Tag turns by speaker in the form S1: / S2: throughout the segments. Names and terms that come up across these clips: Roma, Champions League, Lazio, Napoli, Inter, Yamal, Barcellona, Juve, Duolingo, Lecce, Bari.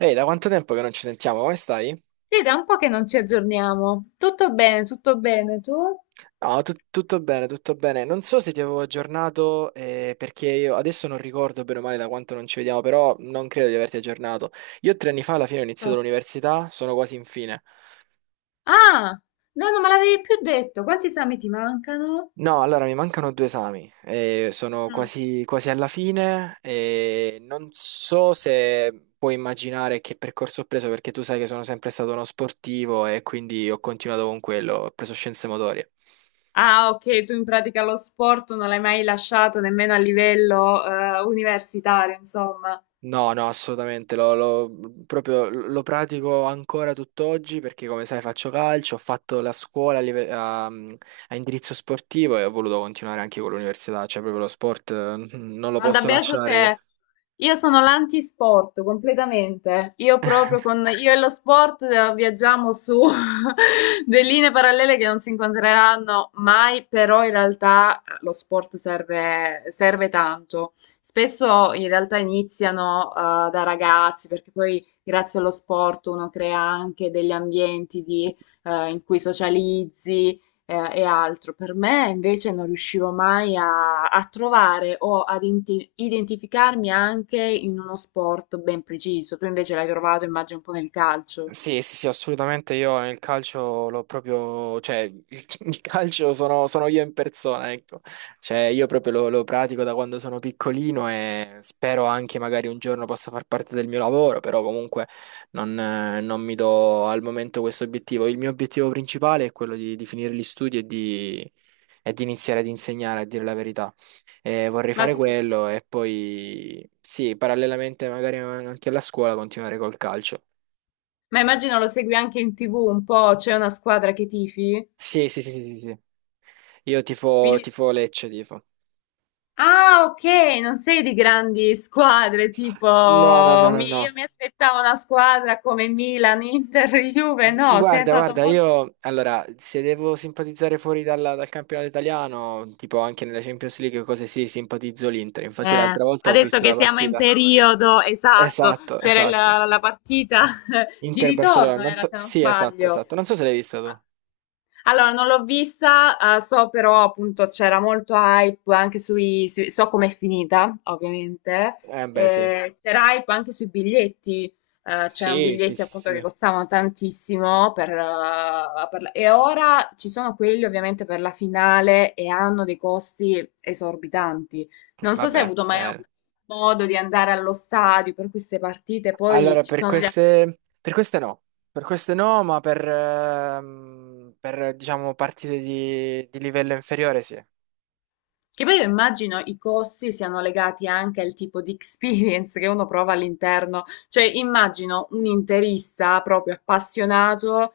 S1: Ehi, da quanto tempo che non ci sentiamo? Come stai?
S2: Sì, da un po' che non ci aggiorniamo. Tutto bene, tutto bene. Tu?
S1: No, tutto bene, tutto bene. Non so se ti avevo aggiornato, perché io adesso non ricordo bene o male da quanto non ci vediamo, però non credo di averti aggiornato. Io 3 anni fa alla fine ho iniziato
S2: Tutto.
S1: l'università, sono quasi in fine.
S2: Ah, no, non me l'avevi più detto. Quanti esami ti mancano?
S1: No, allora mi mancano 2 esami, sono
S2: Mm.
S1: quasi alla fine e non so se puoi immaginare che percorso ho preso perché tu sai che sono sempre stato uno sportivo e quindi ho continuato con quello, ho preso scienze motorie.
S2: Ah, ok, tu in pratica lo sport non l'hai mai lasciato nemmeno a livello universitario, insomma.
S1: No, no, assolutamente, proprio lo pratico ancora tutt'oggi perché come sai faccio calcio, ho fatto la scuola a, live- a- mhmm, a indirizzo sportivo e ho voluto continuare anche con l'università, cioè proprio lo sport non lo
S2: Guarda,
S1: posso
S2: beato
S1: lasciare io.
S2: te. Io sono l'antisport completamente. Io proprio con io e lo sport viaggiamo su due linee parallele che non si incontreranno mai, però in realtà lo sport serve, serve tanto. Spesso in realtà iniziano da ragazzi, perché poi grazie allo sport uno crea anche degli ambienti di, in cui socializzi, e, e altro. Per me invece non riuscivo mai a, a trovare o ad identificarmi anche in uno sport ben preciso. Tu invece l'hai trovato, immagino, un po' nel calcio.
S1: Sì, sì, sì, assolutamente. Io nel calcio l'ho proprio, cioè, il calcio sono io in persona, ecco. Cioè, io proprio lo pratico da quando sono piccolino e spero anche magari un giorno possa far parte del mio lavoro, però comunque non mi do al momento questo obiettivo. Il mio obiettivo principale è quello di finire gli studi e di iniziare ad insegnare, a dire la verità. E vorrei
S2: Ma,
S1: fare
S2: sicur-
S1: quello e poi, sì, parallelamente magari anche alla scuola continuare col calcio.
S2: ma immagino lo segui anche in TV un po', c'è una squadra che tifi?
S1: Sì, sì, sì, sì, sì. Sì. Io tifo,
S2: Quindi...
S1: tifo Lecce, tifo.
S2: Ah, ok, non sei di grandi squadre,
S1: No, no, no,
S2: tipo
S1: no,
S2: io
S1: no.
S2: mi aspettavo una squadra come Milan, Inter, Juve, no, sei
S1: Guarda,
S2: andato
S1: guarda,
S2: molto...
S1: io allora, se devo simpatizzare fuori dal campionato italiano, tipo anche nella Champions League, cose sì, simpatizzo l'Inter. Infatti
S2: Eh,
S1: l'altra volta ho
S2: adesso
S1: visto
S2: che
S1: la
S2: siamo in
S1: partita.
S2: periodo, esatto,
S1: Esatto,
S2: c'era la,
S1: esatto.
S2: la partita di
S1: Inter-Barcellona,
S2: ritorno,
S1: non
S2: era
S1: so.
S2: se non
S1: Sì, esatto,
S2: sbaglio.
S1: esatto. Non so se l'hai vista tu.
S2: Allora, non l'ho vista, so però appunto c'era molto hype anche sui, so com'è finita, ovviamente,
S1: Beh, sì.
S2: c'era hype anche sui biglietti, c'erano
S1: Sì, sì,
S2: biglietti
S1: sì,
S2: appunto che
S1: sì.
S2: costavano tantissimo per e ora ci sono quelli ovviamente per la finale e hanno dei costi esorbitanti. Non so se hai
S1: Vabbè,
S2: avuto mai
S1: eh.
S2: modo di andare allo stadio per queste partite, poi
S1: Allora,
S2: ci sono gli
S1: per queste no, ma diciamo partite di livello inferiore sì.
S2: Che poi io immagino i costi siano legati anche al tipo di experience che uno prova all'interno, cioè immagino un interista proprio appassionato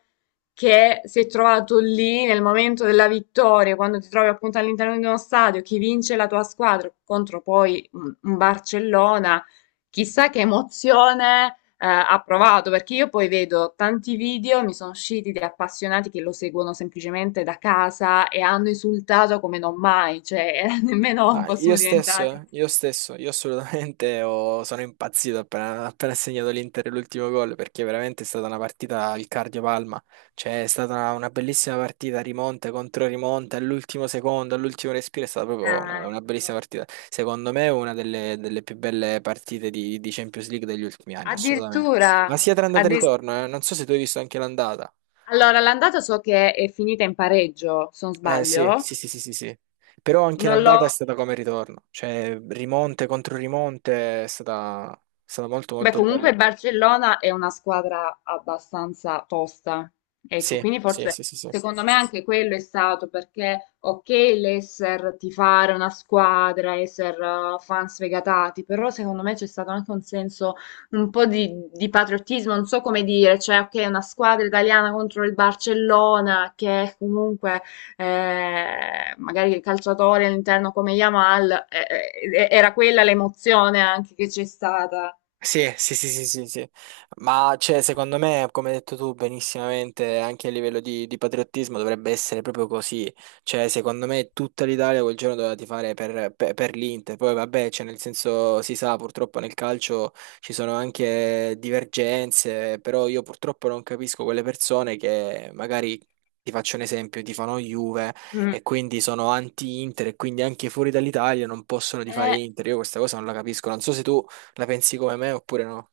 S2: che si è trovato lì nel momento della vittoria, quando ti trovi appunto all'interno di uno stadio, chi vince la tua squadra contro poi un Barcellona, chissà che emozione ha provato, perché io poi vedo tanti video, mi sono usciti di appassionati che lo seguono semplicemente da casa e hanno insultato come non mai, cioè nemmeno
S1: Ma
S2: fossimo diventati.
S1: io assolutamente sono impazzito appena ha segnato l'Inter l'ultimo gol perché veramente è stata una partita al cardio-palma, cioè è stata una bellissima partita, rimonte contro rimonte, all'ultimo secondo, all'ultimo respiro, è stata proprio una,
S2: Ah,
S1: una
S2: ecco.
S1: bellissima partita. Secondo me è una delle più belle partite di Champions League degli ultimi anni, assolutamente.
S2: Addirittura,
S1: Ma sia tra andata e
S2: addir-
S1: ritorno, non so se tu hai visto anche l'andata.
S2: allora l'andata so che è finita in pareggio, se non
S1: Eh sì,
S2: sbaglio.
S1: sì, sì, sì, sì, sì. Però anche
S2: Non l'ho.
S1: l'andata è stata come il ritorno, cioè rimonte contro rimonte è stata molto
S2: Beh,
S1: molto
S2: comunque
S1: bella.
S2: il Barcellona è una squadra abbastanza tosta, ecco,
S1: Sì,
S2: quindi
S1: sì,
S2: forse
S1: sì, sì, sì.
S2: secondo me anche quello è stato perché, ok, l'esser tifare una squadra, esser fan sfegatati, però secondo me c'è stato anche un senso un po' di patriottismo, non so come dire, cioè, ok, una squadra italiana contro il Barcellona che comunque magari il calciatore all'interno come Yamal, era quella l'emozione anche che c'è stata.
S1: Sì, sì, sì, sì, sì, sì. Ma cioè, secondo me, come hai detto tu benissimamente, anche a livello di patriottismo dovrebbe essere proprio così. Cioè, secondo me tutta l'Italia quel giorno doveva tifare per l'Inter. Poi vabbè, cioè, nel senso si sa, purtroppo nel calcio ci sono anche divergenze, però io purtroppo non capisco quelle persone che magari ti faccio un esempio, tifano Juve
S2: Mm.
S1: e quindi sono anti-Inter e quindi anche fuori dall'Italia non possono tifare
S2: Eh,
S1: Inter. Io questa cosa non la capisco. Non so se tu la pensi come me oppure no?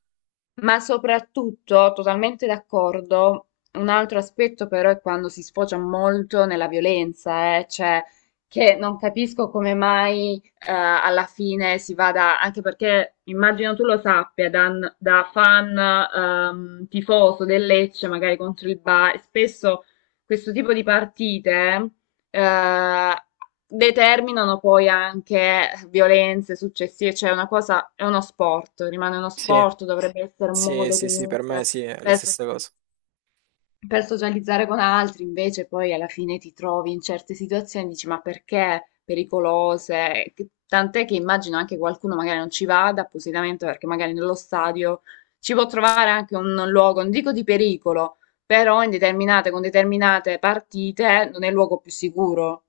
S2: ma soprattutto, totalmente d'accordo, un altro aspetto però è quando si sfocia molto nella violenza, cioè che non capisco come mai alla fine si vada, anche perché immagino tu lo sappia, da, da fan tifoso del Lecce, magari contro il Bari, spesso questo tipo di partite eh, determinano poi anche violenze successive, cioè è una cosa, è uno sport, rimane uno
S1: Sì,
S2: sport, dovrebbe essere un
S1: sì,
S2: modo
S1: sì, sì, per me
S2: comunque
S1: sì, è la
S2: per,
S1: stessa cosa.
S2: per socializzare con altri, invece poi alla fine ti trovi in certe situazioni, dici ma perché pericolose? Tant'è che immagino anche qualcuno magari non ci vada appositamente perché magari nello stadio ci può trovare anche un luogo, non dico di pericolo, però in determinate, con determinate partite non è il luogo più sicuro.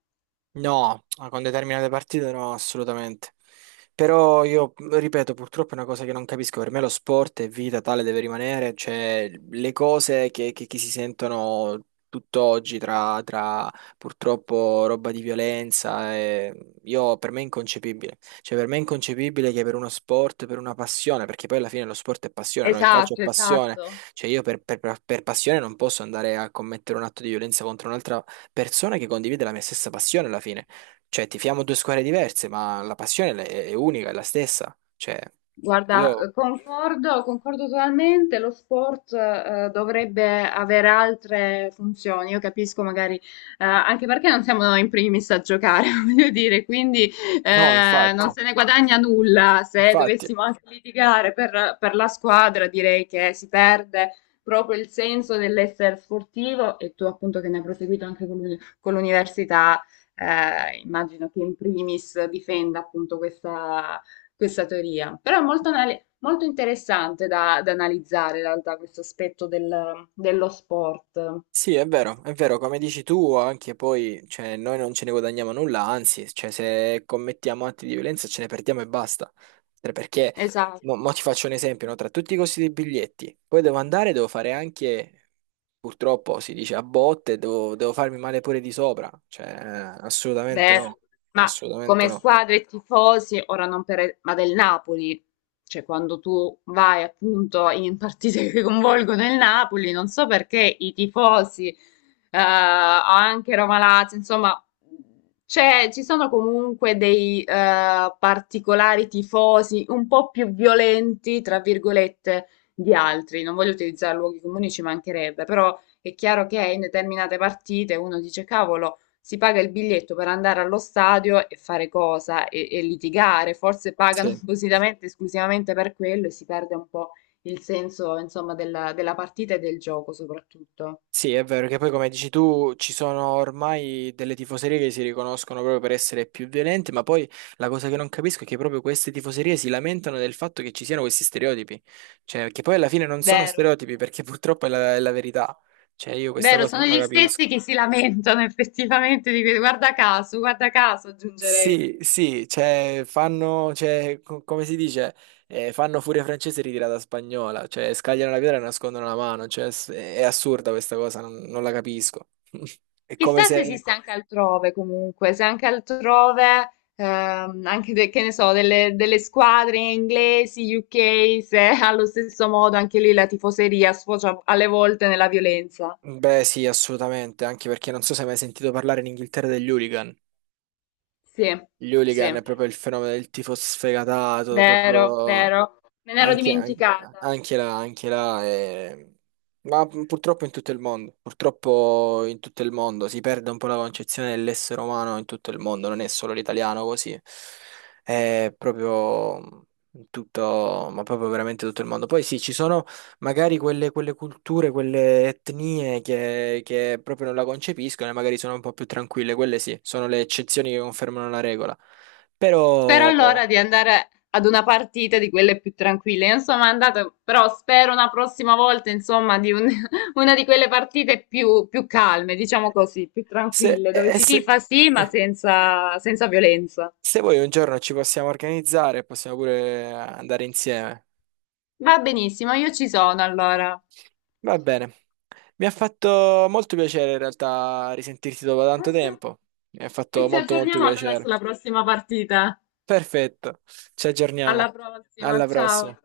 S1: No, ah, con determinate partite no, assolutamente. Però io ripeto, purtroppo è una cosa che non capisco. Per me lo sport è vita, tale deve rimanere. Cioè, le cose che si sentono tutt'oggi tra purtroppo roba di violenza, io, per me è inconcepibile. Cioè, per me è inconcepibile che per uno sport, per una passione, perché poi alla fine lo sport è passione, no? Il calcio è
S2: Esatto,
S1: passione.
S2: esatto.
S1: Cioè, io per passione non posso andare a commettere un atto di violenza contro un'altra persona che condivide la mia stessa passione alla fine. Cioè, tifiamo due squadre diverse, ma la passione è unica, è la stessa. Cioè,
S2: Guarda,
S1: io.
S2: concordo, concordo totalmente, lo sport dovrebbe avere altre funzioni, io capisco magari, anche perché non siamo in primis a giocare, voglio dire, quindi
S1: No,
S2: non No.
S1: infatti,
S2: se ne guadagna nulla se
S1: infatti.
S2: dovessimo anche litigare per la squadra, direi che si perde proprio il senso dell'essere sportivo e tu appunto che ne hai proseguito anche con con l'università, immagino che in primis difenda appunto questa questa teoria, però è molto, molto interessante da, da analizzare in realtà questo aspetto dello sport.
S1: Sì, è vero, come dici tu, anche poi, cioè, noi non ce ne guadagniamo nulla, anzi, cioè, se commettiamo atti di violenza ce ne perdiamo e basta. Cioè, perché,
S2: Esatto.
S1: mo ti faccio un esempio, no? Tra tutti i costi dei biglietti, poi devo andare, devo fare anche, purtroppo si dice a botte, devo farmi male pure di sopra, cioè, assolutamente
S2: Beh,
S1: no,
S2: ma
S1: assolutamente
S2: come
S1: no.
S2: squadre tifosi, ora non per, ma del Napoli, cioè quando tu vai appunto in partite che coinvolgono il Napoli, non so perché i tifosi, anche Roma Lazio, insomma, ci sono comunque dei particolari tifosi un po' più violenti, tra virgolette, di altri. Non voglio utilizzare luoghi comuni, ci mancherebbe, però è chiaro che in determinate partite uno dice, cavolo si paga il biglietto per andare allo stadio e fare cosa? E litigare, forse pagano
S1: Sì.
S2: appositamente, esclusivamente per quello e si perde un po' il senso, insomma, della, della partita e del gioco soprattutto.
S1: Sì, è vero che poi come dici tu ci sono ormai delle tifoserie che si riconoscono proprio per essere più violente, ma poi la cosa che non capisco è che proprio queste tifoserie si lamentano del fatto che ci siano questi stereotipi, cioè che poi alla fine non sono
S2: Vero.
S1: stereotipi perché purtroppo è la verità, cioè io questa
S2: Vero,
S1: cosa
S2: sono
S1: non la
S2: gli
S1: capisco.
S2: stessi che si lamentano effettivamente di guarda caso, aggiungerei.
S1: Sì, sì, cioè fanno, cioè, come si dice, fanno furia francese ritirata spagnola, cioè scagliano la pietra e nascondono la mano, cioè è assurda questa cosa, non la capisco. È come
S2: Chissà se
S1: se.
S2: esiste anche altrove comunque, se anche altrove, anche che ne so, delle, delle squadre inglesi, UK, se allo stesso modo anche lì la tifoseria sfocia alle volte nella violenza.
S1: Beh, sì, assolutamente, anche perché non so se hai mai sentito parlare in Inghilterra degli hooligan.
S2: Sì,
S1: Gli
S2: sì,
S1: hooligan è proprio il fenomeno del tifo sfegatato,
S2: vero,
S1: proprio
S2: vero, me ne ero
S1: anche, an-
S2: dimenticata.
S1: anche là, ma purtroppo in tutto il mondo, purtroppo in tutto il mondo si perde un po' la concezione dell'essere umano in tutto il mondo, non è solo l'italiano così, è proprio in tutto, ma proprio veramente tutto il mondo. Poi sì, ci sono magari quelle culture, quelle etnie che proprio non la concepiscono e magari sono un po' più tranquille, quelle sì, sono le eccezioni che confermano la regola.
S2: Spero
S1: Però
S2: allora di andare ad una partita di quelle più tranquille. Non sono andata, però spero una prossima volta, insomma, di una di quelle partite più, più calme, diciamo così, più
S1: se,
S2: tranquille, dove
S1: e
S2: si
S1: se-
S2: tifa sì, ma senza, senza violenza.
S1: se vuoi un giorno ci possiamo organizzare, possiamo pure andare insieme.
S2: Va benissimo, io ci sono allora.
S1: Va bene. Mi ha fatto molto piacere in realtà risentirti dopo
S2: Ah,
S1: tanto
S2: sì.
S1: tempo. Mi ha
S2: E
S1: fatto
S2: ci
S1: molto molto
S2: aggiorniamo allora
S1: piacere.
S2: sulla prossima partita.
S1: Perfetto, ci
S2: Alla
S1: aggiorniamo.
S2: prossima,
S1: Alla
S2: ciao.
S1: prossima.